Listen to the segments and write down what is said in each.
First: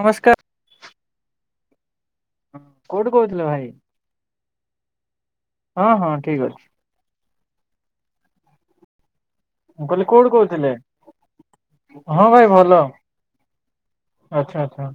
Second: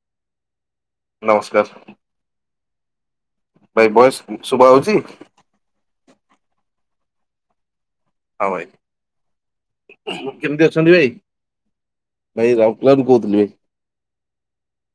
ନମସ୍କାର। ନମସ୍କାର [unintelligible] ହଁ କୋଉଠୁ କହୁଥିଲ ଭାଇ? ଭଏସ ଶୁଭା ଯାଉଛି? ହଁ ହଁ ଠିକ ଅଛି। ହଁ ଭାଇ ମୁଁ କହିଲି କୋଉଠୁ କେମିତି କହୁଥିଲେ? ଅଛନ୍ତି ଭାଇ ହଁ ଭାଇ ଭଲ ରାଉକେଲାରୁ କହୁଥିଲି ଭାଇ ଆଚ୍ଛା ଆଚ୍ଛା।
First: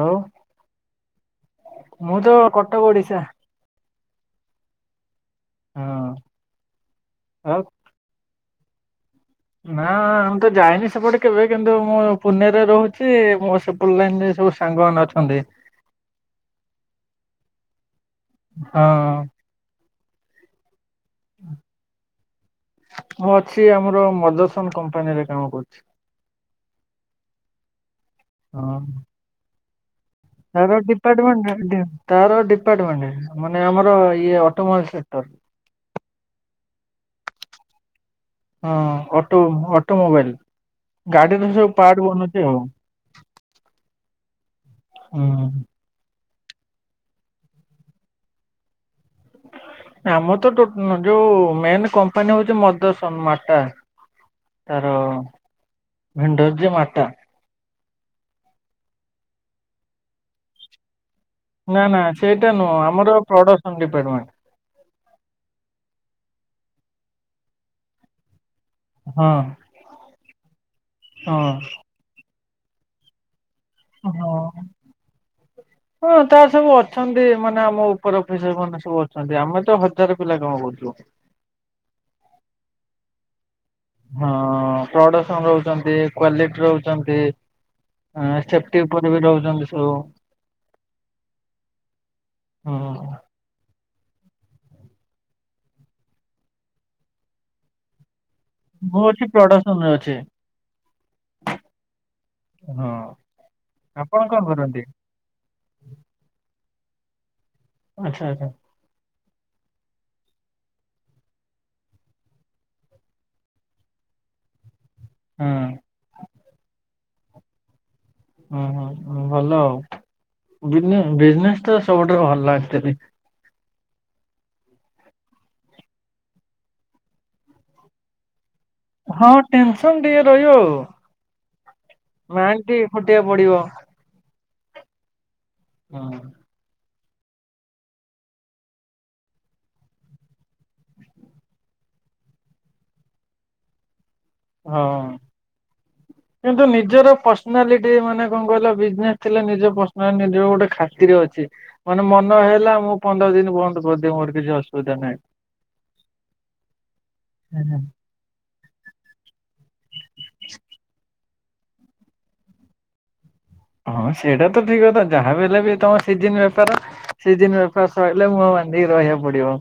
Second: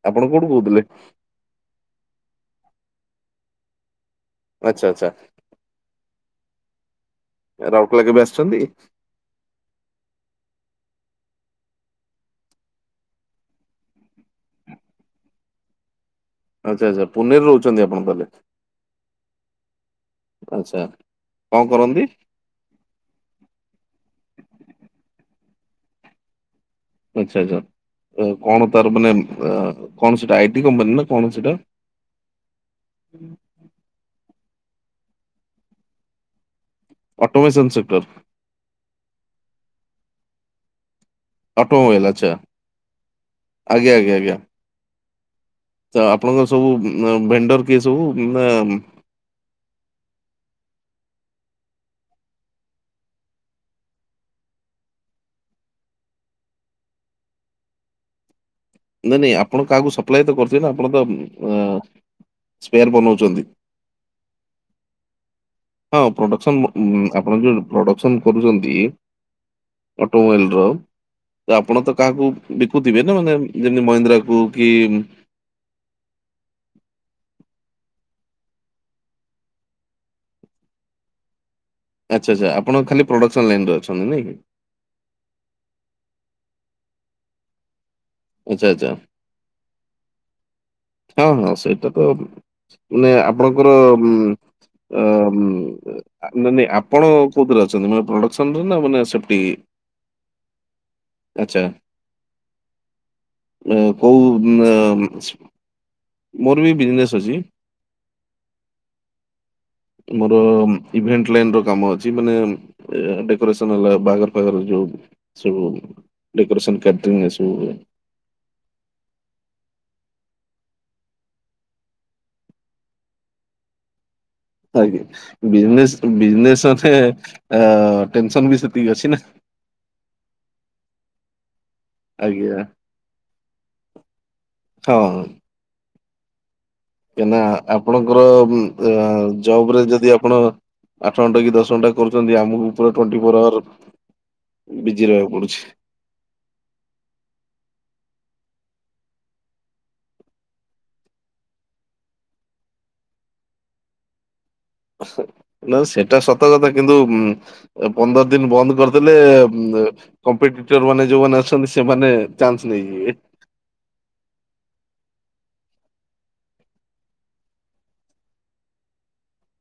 ଆଉ ଆପଣ କୋଉଠୁ କହୁଥିଲେ? ମୁଁ ତ କଟକ ଓଡିଶା ଆଚ୍ଛା ଆଚ୍ଛା। ହଁ। ଆଉ ରାଉରକେଲା କେବେ ଆସିଛନ୍ତି? ନା ମୁଁ ତ ଯାଇନି ସେପଟେ କେବେ କିନ୍ତୁ ମୁଁ ପୁନେରେ ରହୁଛି ମୁଁ ସେ ଅନଲାଇନ ରେ ସବୁ ସାଙ୍ଗମାନେ ଅଛନ୍ତି। ଆଚ୍ଛା ଆଚ୍ଛା ପୁନେରେ ରହୁଛନ୍ତି ଆପଣ ତାହେଲେ। ହଁ ଆଚ୍ଛା କଣ କରନ୍ତି? ମୁଁ ଅଛି ଆମର ମଦସନ କମ୍ପାନୀରେ କାମ କରୁଛି। ଆଚ୍ଛା ଆଛା କଣ ହଁ। ତାର ମାନେ କଣ ସେଟା ଆଇଟି ତାର କମ୍ପାନୀ ନା କଣ ସେଟା। ଡିପାର୍ଟମେଣ୍ଟ ତାର ଡିପାର୍ଟମେଣ୍ଟ ମାନେ ଆମର ଇଏ ଅଟୋମୋବାଇଲ ସେକ୍ଟର। ଅଟୋମେସନ ସେକ୍ଟର ହଁ ଅଟୋ ଅଟୋମୋବାଇଲ। ଗାଡିର ସବୁ ଅଟୋମୋବାଇଲ ପାର୍ଟ ଆଚ୍ଛା ବନୁଛି ଆଉ ଆଜ୍ଞା ଆଜ୍ଞା ଆଜ୍ଞା। ହୁଁ ତ ଆପଣଙ୍କର ସବୁ ଭେଣ୍ଡର କିଏ ସବୁ ମ ଆମର ତ ଯୋଉ ମେନ କମ୍ପାନୀ ହଉଛି ମଦସନ ମାଟା। ତାର ଭେଣ୍ଡର ଯେ ମାତା। ନାଇଁ ନାଇଁ ଆପଣ କାହାକୁ ସପ୍ଲାଏ ତ କରୁଥିବେ ନା ଆପଣ ତ ନା ନା ସେଇଟା ନୁହଁ ସ୍ପେୟାର ଆମର ବନଉଛନ୍ତି। Production department. ହଁ ପ୍ରଡକ୍ସନ ଆପଣ ଯୋଉ ପ୍ରଡକ୍ସନ କରୁଛନ୍ତି ହଁ ଅଟୋମୋବାଇଲ ର ହଁ ଆପଣ ତ କାହାକୁ ବିକୁଥିବେ ନା ମାନେ ଯେମିତି ମହିନ୍ଦ୍ରା କୁ ହଁ। କି ହଁ ତାର ସବୁ ଅଛନ୍ତି ମାନେ ଆମ ଉପର ଅଫିସର ମାନେ ସବୁ ଅଛନ୍ତି ଆମେ ତ ହଜାର ପିଲା କାମ କରୁଛୁ। ଆଚ୍ଛା ଆଚ୍ଛା ଆପଣ ଖାଲି ପ୍ରଡ଼କ୍ସନ୍ ଲାଇନ ଅଛନ୍ତି ହଁ ନାଇଁ କି। ପ୍ରଡକ୍ସନ ରହୁଛନ୍ତି କ୍ଵାଲିଟି ରହୁଛନ୍ତି ଆଚ୍ଛା ସେଫ୍ଟି ଆଚ୍ଛା ଉପରେ ବି ରହୁଛନ୍ତି। [unintelligible] ହଁ ହଁ ସେଇଟା କ ମାନେ ହଁ। ଆପଣଙ୍କର ନା ନା ଆପଣ କୋଉଥିରେ ଅଛନ୍ତି ମାନେ ପ୍ରଡ [unintelligible] ମୁଁ ମାନେ ଅଛି ସେପଟି। ପ୍ରଡକ୍ସନରେ ଅଛି ଆଛା ହଁ ଆପଣ କୋଉ କଣ କରନ୍ତି ନ ମୋର ବି ବିଜନେସ୍ ଅଛି। ଆଚ୍ଛା ଆଚ୍ଛା। ମୋର ଇଭେଣ୍ଟ ଲାଇନ ର କାମ ଅଛି ମାନେ ଡେକୋରେସନ ହେଲା ବାଘର ଫାଗର ଯୋଉ ହଁ ସବୁ ଡକୋରେସନ ଫ୍ୟାକ୍ଟ୍ରି ନା ସବୁ ହୁଁ ହୁଁ ଭଲ ଆଉ ବିଜନେସ ତ ସବୁଠାରୁ ଭଲ ଆକଚୁଆଲି। ଆଜ୍ଞା ବିଜନେସ୍ ବିଜନେସ ଅଛେ ଟେନସନ ବି ସେତିକି ଅଛି ନା। ହଁ ଟେନସନ ଟିକେ ରହିବ ଆଉ। ଆଜ୍ଞା ମାଣ୍ଟି ଖଟିବା ପଡିବ ହଁ ହୁଁ। କଁ ନା ଆପଣଙ୍କର ଜବ ରେ ଯଦି ଆପଣ ଆଠ ଘଣ୍ଟା କି ଦଶ ଘଣ୍ଟା କରୁଛନ୍ତି ଆମକୁ ଉପ ଟ୍ୱଣ୍ଟି ଫୋର୍ ଆୱାର ବିଜି ହଁ। ରହିବାକୁ ପଡୁଛି। କିନ୍ତୁ ନିଜର ପର୍ସନାଲିଟି ମାନେ କଣ କହିଲ ବିଜନେସ ଥିଲେ ନିଜ ପର୍ସନାଲି ନିଜ ଗୋଟେ ଖାତିର ଅଛି। ମାନେ ମନ ହେଲା ମୁଁ ପନ୍ଦର ଦିନ ବନ୍ଦ କରିଦିଏ ମୋର କିଛି ଅସ ନା ସେଇଟା ସତ କଥା କିନ୍ତୁ ପନ୍ଦର ଦିନ ବନ୍ଦ କରିଦଲେ କଂପି ଟିଟର ମାନେ ଯୋଉମାନେ ଅ ତ ସେମାନେ ଚାନ୍ସ ନେଇଯିବେ। ହଁ ସେଇଟା ତ ଠିକ କଥା ଯାହା ବଲେ ବି ତମ ସିଜିନ ବେପାର ସିଜିନ ବର ସରିଲେ ମୁଁହ ବାନ୍ଧିକି ରହିବାକୁ ପଡିବ।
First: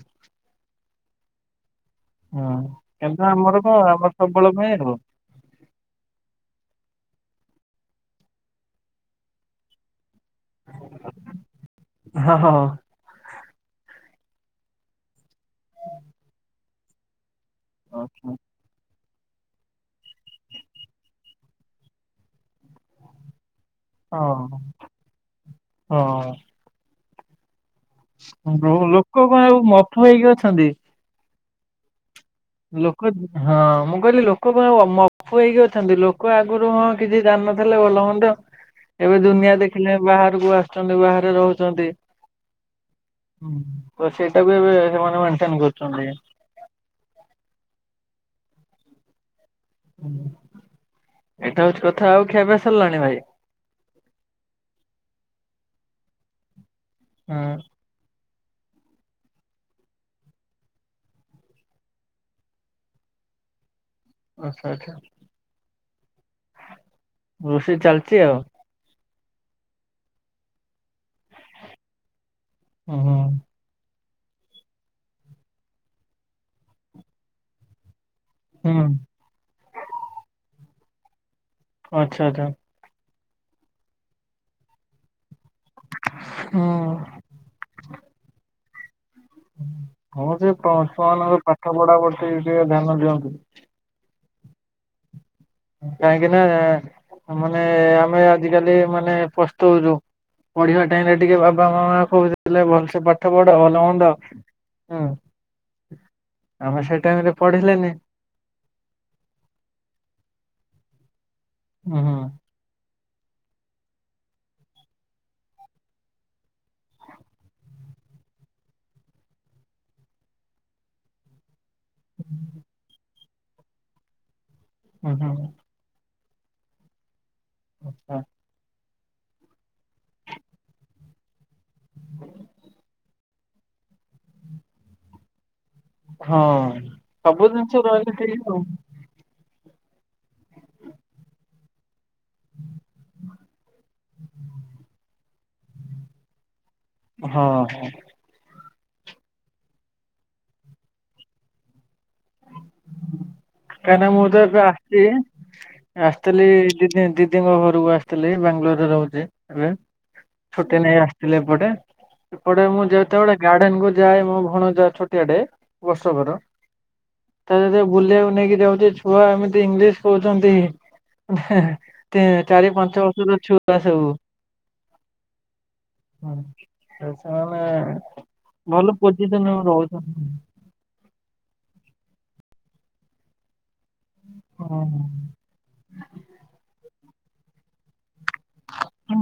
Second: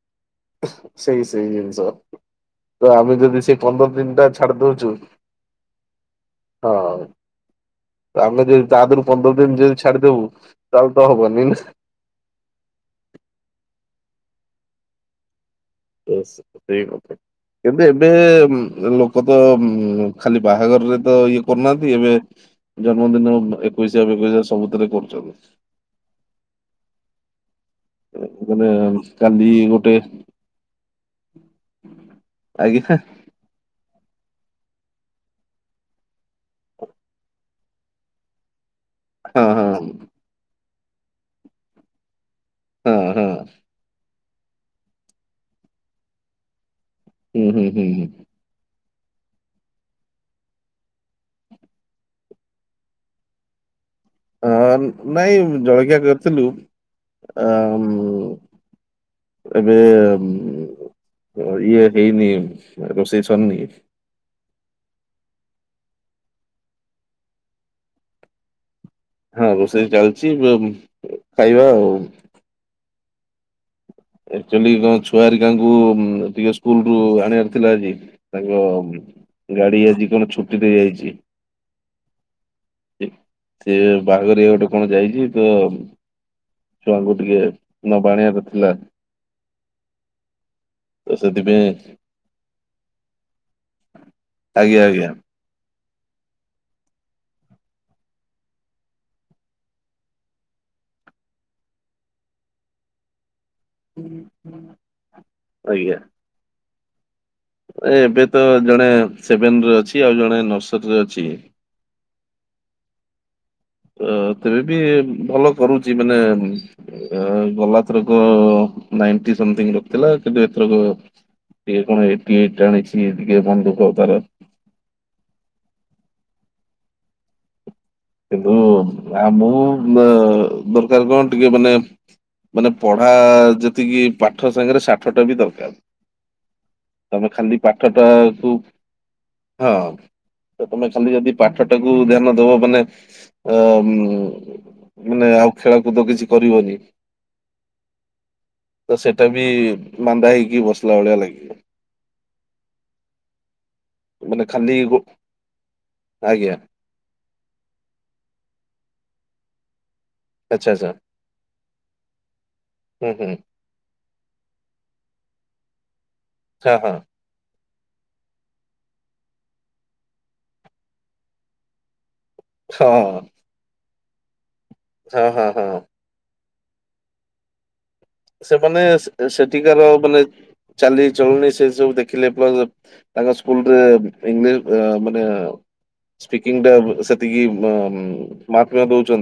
ସେଇ ସେଇ ଜିନିଷ ହଁ ତ ଆମେ କିନ୍ତୁ ଯଦି ଆମର ସେଇ କଣ ପନ୍ଦର ଆମର ଦିନ ଟା ସବୁବେଳ ଛାଡି ପାଇଁ ଦଉଛୁ ଆଉ। ହଁ ଆମେ ଯଦି ତା ଦହରୁ ପନ୍ଦର ଦିନ ଯଦି ଛାଡିଦବୁ ତାହେଲେ ତ ହବନି ନା। ହଁ ହଁ ହଁ। ସେଇ କଥା ଏବେ ଏବେ ଆଚ୍ଛା। ଲୋ ଲୋକ ତ ଉ ଖାଲି ବାହାଘରରେ ତ ଇଏ କରୁନାହାନ୍ତି ଏବେ ଜନ୍ମଦିନ ଏକୋଇଶିଆ ଫେକୋଇଶିଆ ହଁ ସବୁଥିରେ କରୁଛନ୍ତି ହଁ। ମାନେ ବ୍ରୋ- ଲୋକ କଣ କାଲି ଆଉ ଗୋଟେ ମଫୁ ହେଇକି ଅଛନ୍ତି। ଆଜ୍ଞା ଲୋକ ହଁ ମୁଁ କହିଲି ଲୋକ କଣ ମଫୁ ହେଇକି ଅଛନ୍ତି, ଲୋକ ଆଗରୁ ହଁ କିଛି ଜାନିନଥିଲେ ଭଲ ମନ୍ଦ ଏବେ ହଁ ଦୁନିଆ ଦେଖିଲେ, ହଁ ବାହାରକୁ ଆସୁଛନ୍ତି ବାହାରେ ରହୁଛନ୍ତି। ହଁ ହଁ ତ ସେଇଟାକୁ ଏବେ ସେମାନେ ମେନଟେନ୍ କରୁଛନ୍ତି। ହୁଁ ହୁଁ ହୁଁ ହୁଁ। ହୁ ଏଇଟା ହଉଛି କଥା ଆଉ ଖିଆ ପିଆ ସରିଲାଣି ଭାଇ? ଅ ନାଇଁ ଜଳଖିଆ କରିଥିଲୁ ହଁ ଆ ଏବେ ଇଏ ହେଇନି ରୋଷେଇ ସରିନି। ଆଚ୍ଛା ଆଚ୍ଛା। ରୋଷେଇ ଚାଲିଛି ଆଉ। ହଁ ରୋଷେଇ ଚାଲିଛି, ଖାଇବା ଆଉ। ହୁଁ। ଆଚୁଆଲି କଣ ଛୁଆର ଟାଙ୍କୁ ଟିକେ ସ୍କୁଲରୁ ଆଣିବାର ଥିଲା ଆଜି। ତାଙ୍କ ହୁଁ। ଗାଡି ଆଜି କଣ ଛୁଟି ଦେଇ ଯାଇଛି। ଆଚ୍ଛା ଆଚ୍ଛା। ସେ ବାହାଘରିଆ ଗୋଟେ କଣ ଯାଇଛି ତ। ହୁଁ ଛୁଆଙ୍କୁ ଟିକେ ନବାଆଣିଆ କରିଥିଲା। ହଁ ସେ ପ ତ ଛୁଆନଙ୍କ ସେଥିପାଇଁ ପାଠ ପଢା ପଢତିି ଟିକେ ଧ୍ୟାନ ଦିଅନ୍ତୁ। ଆଜ୍ଞା ଆଜ୍ଞା। କାହିଁକି ନା ମାନେ ଆମେ ଆଜିକାଲି ମାନେ ପସ୍ତଉଛୁ। ପଢିବା ଟାଇମ ରେ ଟିକେ ବାପା ମାମା କହୁଥିଲେ ଭଲସେ ପା। ଏତେ ବଡ଼ ଭଲ ମନ୍ଦ ହଁ ତମେ ସେ ଟାଇମ୍ ରେ ପଢିଲେନି ଏବେତ ଜଣେ ସେଭେନରେ ଅଛି ଆଉ ଜଣେ ନର୍ସରୀରେ ଅଛି। ଓ ହଁ। ଅ ତେବେ ବି ଭଲ କରୁଛି ମାନେ। ଗଲାଥରକ ନାଇଟିଥିଙ୍ଗ ରଖିଥିଲା କିନ୍ତୁ ଏଥରକ ଟିକେ କଣ ଏଇଟି ଏଇତ୍ ଆଣିଛି ଟିକେ ମନ ଦୁଃଖ ତାର। ହଁ ହଁ। ଆଚ୍ଛା। ଓ ଆ ମୁଁ ଦ ଦରକାର କଣ ଟିକେ ମାନେ ମାନେ ପଢା ଯେତିକି ପାଠ ସାଙ୍ଗରେ ସାଠ ଟା ବି ଦରକାର। ହଁ। ତମେ ସବୁ ଖାଲି ଜିନିଷ ପାଠ ରହିଲେ ଠିକ ଟାକୁ ଆଉ ହଁ ତ ତମେ ଖାଲି ଯଦି ପାଠ ଟାକୁ ଧ୍ୟାନ ଦବ କୋ ମାନେ ଅ ମାନେ ଆଉ ଖେଳକୁଦ କିଛି କରିବନି। ହଁ ହଁ। ତ ସେଟା ବି ମାନ୍ଦା ହେଇକି ବସିଲା ଭଳିଆ ଲାଗି। କାହିଁକ ନା ମୁଁ ତ ମାନେ ଏବେ ଖାଲି ଗୋ ଆସିଛି ଆସି ଆଜ୍ଞା। [unintelligible] ଦି ଦିଦିଙ୍କ ଘରକୁ ଆସିଥିଲି ବାଙ୍ଗାଲୋରରେ ରହୁଛି ଏବେ। ଆଚ୍ଛା, ଛୁଟି ଆଚ୍ଛା। ନେଇ ଆସିଥିଲେ ଏପଟେ ଏପଟେ ମୁଁ ହୁଁ, ହୁଁ। ଯେତେବେଳେ ଗାର୍ଡେନ କୁ ଯାଏ ମୋ ଭଣଯା ଛୋଟିଆଟେ ବର୍ଷକର। ହଁ ହଁ। ତା ସହିତ ବୁଲିବାକୁ ନେଇକି ଯାଉଛି ଛୁଆ ଏମିତି ଇଂଲିଶ କହୁଛନ୍ତି। ହେ ତେ ଚାରି ପାଞ୍ଚ ହଁ, ବର୍ଷର ଛୁଆ ସବୁ। ହଁ ହଁ ହଁ। ହୁଁ ସେମାନେ ସେମାନେ ଭଲ ପୋଜିସନ ସେଠିକାର ମାନେ ରହୁଛନ୍ତି। ଚାଲି ଚଳୁଣି ସେ ସବୁ ଦେଖିଲେ ପ୍ଲସ୍ ତାଙ୍କ ସ୍କୁଲରେ ଇଂଲିଶ ମାନେ ସ୍ପିକିଙ୍ଗଟା ସେତିକି ବନ୍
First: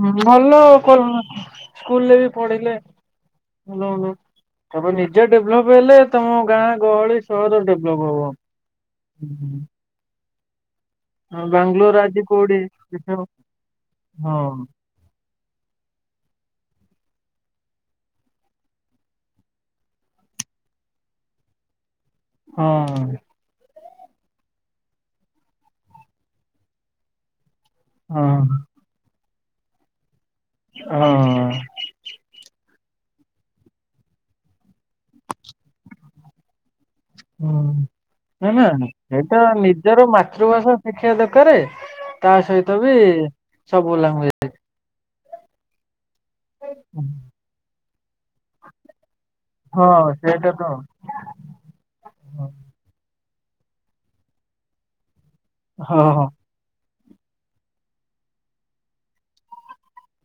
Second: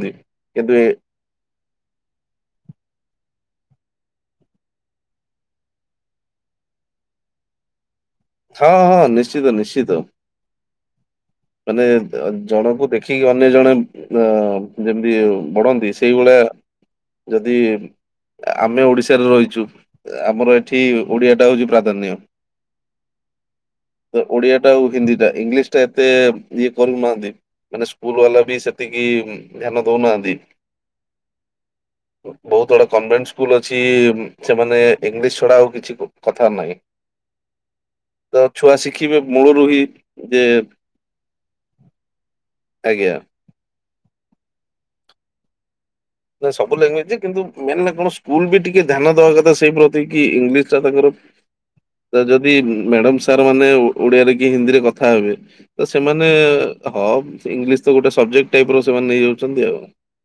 ହୁଁ ଭଲ କରୁନ ସ୍କୁଲରେ ବି ପଢିଇଲେ ଭଲ ଭଲ। ତମେ ନିଜେ ଡେଭଲପ୍ ହେଲେ ତମ ଗାଁ ଗହଳି ସହର ଡେଭଲପ୍ ହବ। ହଁ ହଁ ନିଶ୍ଚିତ ନିଶ୍ଚିତ। ହଁ ମାନେ ବାଙ୍ଗାଲୋର ଆଜି କୋଉଠି ଜଣଙ୍କୁ ଦେଖିକି ଅନ୍ୟ ଜଣେ ଅ ହଁ ଯେମିତି ବଢ଼ନ୍ତି ସେଇଭଳିଆ ଯଦି ଆମେ ଓଡିଶାରେ ରହିଚୁ ଆମର ଏଠି ଓଡିଆଟା ହଉଚି ପ୍ରାଧାନ୍ୟ। ହଁ। ତ ଓଡିଆ ଟା ଆଉ ହିନ୍ଦୀ ଟା ଇଂଲିଶ ଟା ଏତେ ଇଏ କରୁନାହାନ୍ତି। ମାନେ ସ୍କୁଲ ବାଲା ହଁ ବି ସେତିକି ଧ୍ୟାନ ଦଉନାହାନ୍ତି। ହଁ। ହ। ବହୁତ ଆଡା କନଭେଣ୍ଟ୍ ସ୍କୁଲ ଅଛି ସେମାନେ ଇଂଲିଶ ଛଡା ଆଉ କିଛି କୁ କଥା ନାହିଁ। ହୁଁ ତ ନା ଛୁଆ ନା ଶିଖିବେ ସେଇଟା ମୂଳରୁ ହିଁ ନିଜର ଯେ ମାତୃଭାଷା ସେ ଶିଖିବା ଦରକରେ। ତା ସହିତ ବି ଆଜ୍ଞା। ସବୁ ଲାଙ୍ଗୁଏ ନା ସବୁ ଲାଙ୍ଗୁଏଜ ଯେ କିନ୍ତୁ ମେନ ହେଲା କଣ ସ୍କୁଲ ବି ଟିକେ ଧ୍ୟାନ ଦବା କଥା ସେଇ ହଁ ପ୍ରତିକି ସେଇଟା ତ ଇଂଲିଶ ଟା ତାଙ୍କର ତ ଯଦି ମ୍ୟାଡମ ସାର୍ ମାନେ ଓଡିଆରେ କି ହିନ୍ଦୀରେ କଥା ହେବେ ତ ହଁ ହଁ। ସେମାନେ ହଁ ଇଂଲିଶ ତ ଗୋଟେ ସବଜେକ୍ଟ ଟାଇପ ର ସେମାନେ ନେଇ ଯାଉଚନ୍ତି ଆଉ।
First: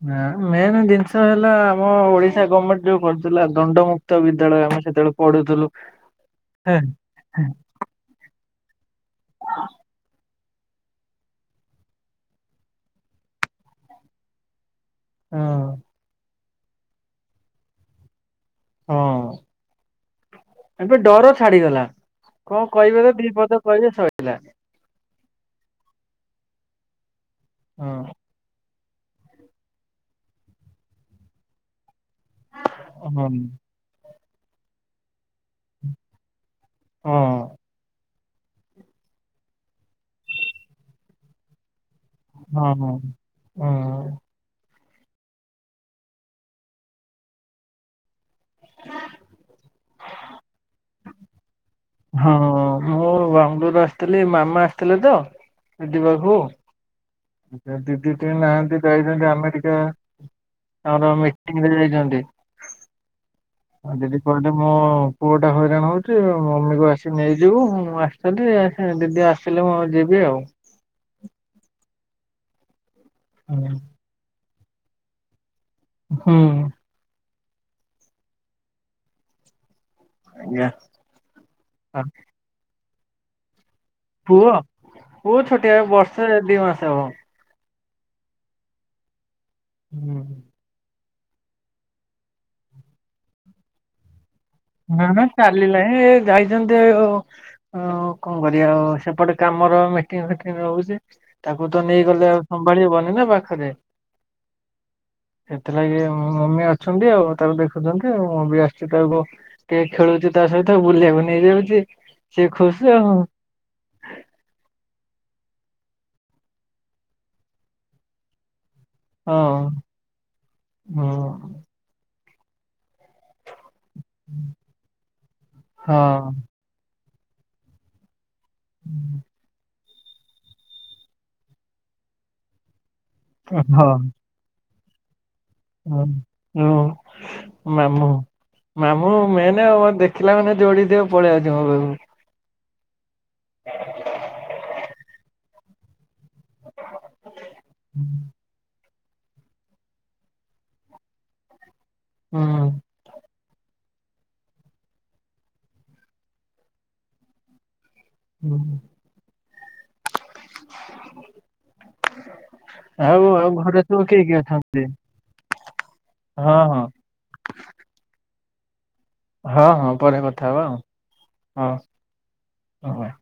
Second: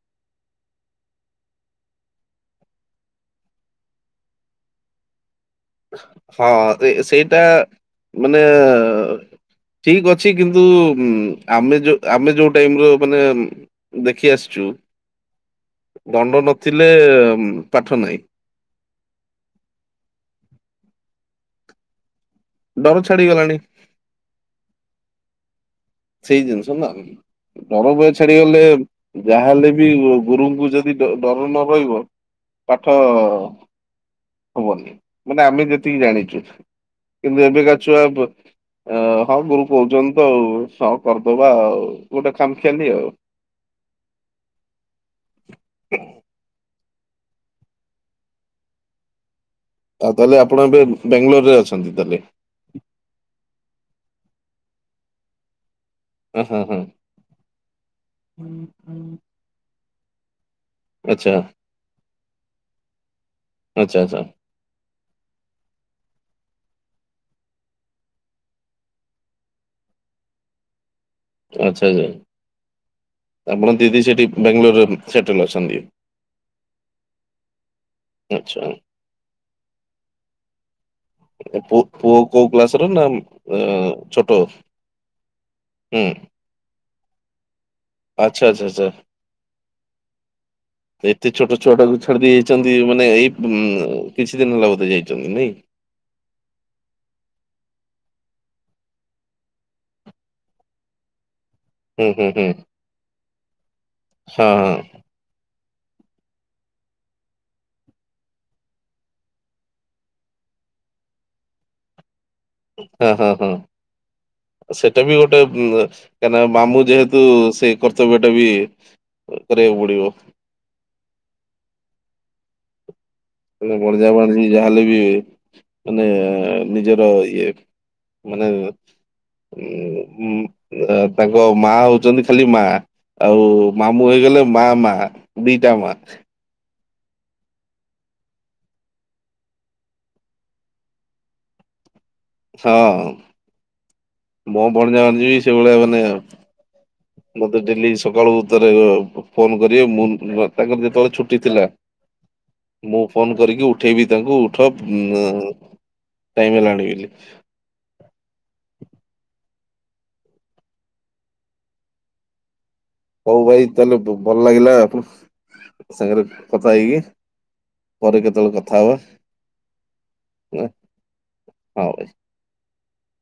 ନା ମେନ୍ ଜିନିଷ ହେଲା ଆମ ଓଡିଶା ଗମେଣ୍ଟ୍ ଯୋଉ କରିଥିଲା ଦଣ୍ଡମୁକ୍ତ ତ ବିଦ୍ୟାଳୟ ଆମେ ସେତବେଳେ ପଢୁଥିଲୁ। ହଁ ସେଇଟା ମାନେ ଠିକ୍ ଅଛି। ଅଛି କିନ୍ତୁ ଆମେ ଯୋଉ ଆମେ ଯୋଉ ଟାଇମ୍ ର ମାନେ ଦେଖି ଆସିଚୁ। ହୁଁ। ଦଣ୍ଡ ନଥିଲେ ପାଠ ନାହିଁ। ହଁ ଏବେ ଡର ଛାଡିଗଲା। କଣ ଡର କହିବେ ତ ଦି ଛାଡିଗଲାଣି ପଦ କହିବେ ସଇଲା। ସେଇ ଜିନିଷ ନା ହଁ ଡ଼ର ଭୟ ଛା ଡିଗଲେ ଯାହାହେଲେ ବି ଗୁରୁଙ୍କୁ ଯଦି ଡ଼ ଡର ନ ରହିବ ପାଠ ହଁ ହବନି ମାନେ ଆମେ ଯେତିକି ଜାଣିଚୁ। ହଁ। ଏବେକା ଛୁଆ ହଁ ଗୁରୁ କହୁଚନ୍ତି ତ ଆଉ ହଁ କରିଦବା ଆଉ। ଗୋଟେ ହଁ ଖାମଖିଆଲି ଆଉ। ହୁଁ। ଆଉ ତାହେଲେ ଆପଣ ଏବେ ବାଙ୍ଗଲୋରରେ ଅଛନ୍ତି। ତାହେଲେ? ହଁ ମୁଁ ବାଙ୍ଗଲୋରୁ ଆସିଥିଲି ମାମା ଆସିଥିଲେ ତ ଦିଦି ପାଖୁକୁ। ଅ ହଁ ହଁ ଦିଦି ହେରିକା ନାହାଁନ୍ତି ଯାଇଛନ୍ତି ଆମେରିକା। ଆମର ଆଚ୍ଛା ମିଟିଂରେ ଯାଇଚନ୍ତି ଆ ଆଚ୍ଛା ଦିଦି ଆଚ୍ଛା [unintelligible] ହେଲେ ମୋ ପୁଅଟା ହଇରାଣ ହଉଚି। ମମିକୁ ଆସି ନେଇଯିବୁ। ମୁଁ ଆସିଥିଲି ସେ ଦିଦି ଆସ ସିଲେ ମୁଁ ଆଉ ଯିବି ଆଉ। ଆଚ୍ଛା- ଆଚ୍ଛା ହୁଁ। ଆପଣ ଦିଦି ସେଠି ବାଙ୍ଗାଲୋରରେ ସେଟେଲ୍ ଅଛନ୍ତି। ହୁଁ। ଆଚ୍ଛା। ଆଜ୍ଞା। ପୁଅ ଆ ପୁଅ କୋଉ କ୍ଲାସ ର ନା ଆଁ ପୁଅ ପୁଅ ଛୋଟିଆ ବର୍ଷେ ଦି ମାସେ ହବ। ଆଚ୍ଛା -ଆଚ୍ଛା -ଆଚ୍ଛା। ହୁଁ। ଏତେ ଛୋଟ ଛୁଆ ଟାକୁ ଛାଡିଦେଇ ଯାଇଛନ୍ତି ମାନେ ଏଇ କିଛି ଦିନ ହେଲା ବୋଧେ ମାନେ ଯାଇଛନ୍ତି ନାଇଁ ଚାଲିଲା ଏ ଯାଇଛନ୍ତି ଓ ହଉ କଣ କରିବା ଆଉ ସେପଟେ କାମର ମିଟିଂ ଫିଟିଙ୍ଗ ରହୁଛି। ତାକୁ ତ ହୁଁ ହୁଁ ନେଇଗଲେ ଆଉ ହୁଁ ସମ୍ଭାଳି ହବନି ନା ପାଖରେ। ହଁ ହଁ ସେଥିଲାଗି ମମି ଅଛନ୍ତି ଆଉ ତାକୁ ଦେଖୁଛନ୍ତି ଆଉ ମମି ବି ଆସିଛି ତାକୁ କେ ଖେଳୁଚି ତା ସହିତ ବୁଲିବାକୁ ନେଇଯାଉଛି। ସିଏ ଖୁସି ହଁ, ଆଉ ହଁ, ହଁ ସେଟା ବି ଗୋଟେ କାଇଁ ନା ମାମୁଁ ଯେହେତୁ ସେଇ କର୍ତ୍ତବ୍ୟ ଟା ବି ହଁ, କରିବାକୁ ପଡିବ। ହଁ ମାନେ ବଣଜା ବାଣିଜି ଯାହାହେଲେ ବି ହଁ ମାନେ ନିଜର ଇଏ ମାନେ ଉ ଉଁ ତାଙ୍କ ମା ହଉଛନ୍ତି ଖାଲି ମା ଆଉ ମାମୁଁ ହେଇଗଲେ ମା ମା। ଦିଟା ମା ହଁ ହଁ। ମାମୁଁ ମାମୁଁ ମେନ ଆଉ ଦେଖିଲା ମାନେ ଯୋଉଠି ଥିବ ପଳେଇ ଆସିବ ମୋ ପାଖକୁ। ହଁ। [inaudible] ମୋ ଭଣଜା ଭାଣିଜି ବି ସେଇଭଳିଆ ମାନେ ମତେ ଡେଲି ସକାଳୁତରେ ଫୋନ କରିବେ ମୁ ତାଙ୍କର ଯେତେ ବେଳେ ଛୁଟି ଥିଲା ହଁ। ମୁଁ ଫୋନ କରିକି ଉଠେଇବି ତାଙ୍କୁ ଉଠ ଟାଇମ ହେଲାଣି ବଲି। ହୁଁ। ଆଉ ହଉ ଆଉ ଭାଇ ଘରେ ତାହେଲେ ସବୁ ବୋ କିଏ କିଏ ଭଲ ଲାଗିଲା ଅଛନ୍ତି? ଆପଣ ସାଙ୍ଗରେ ହଁ କଥା ହଁ ହେଇକି। ପରେ କେତେ ବେଳେ କଥା ହବା। ହଁ ହଁ ପରେ କଥା ହବା ଆଉ ହଉ। ହଁ ଅ ହ।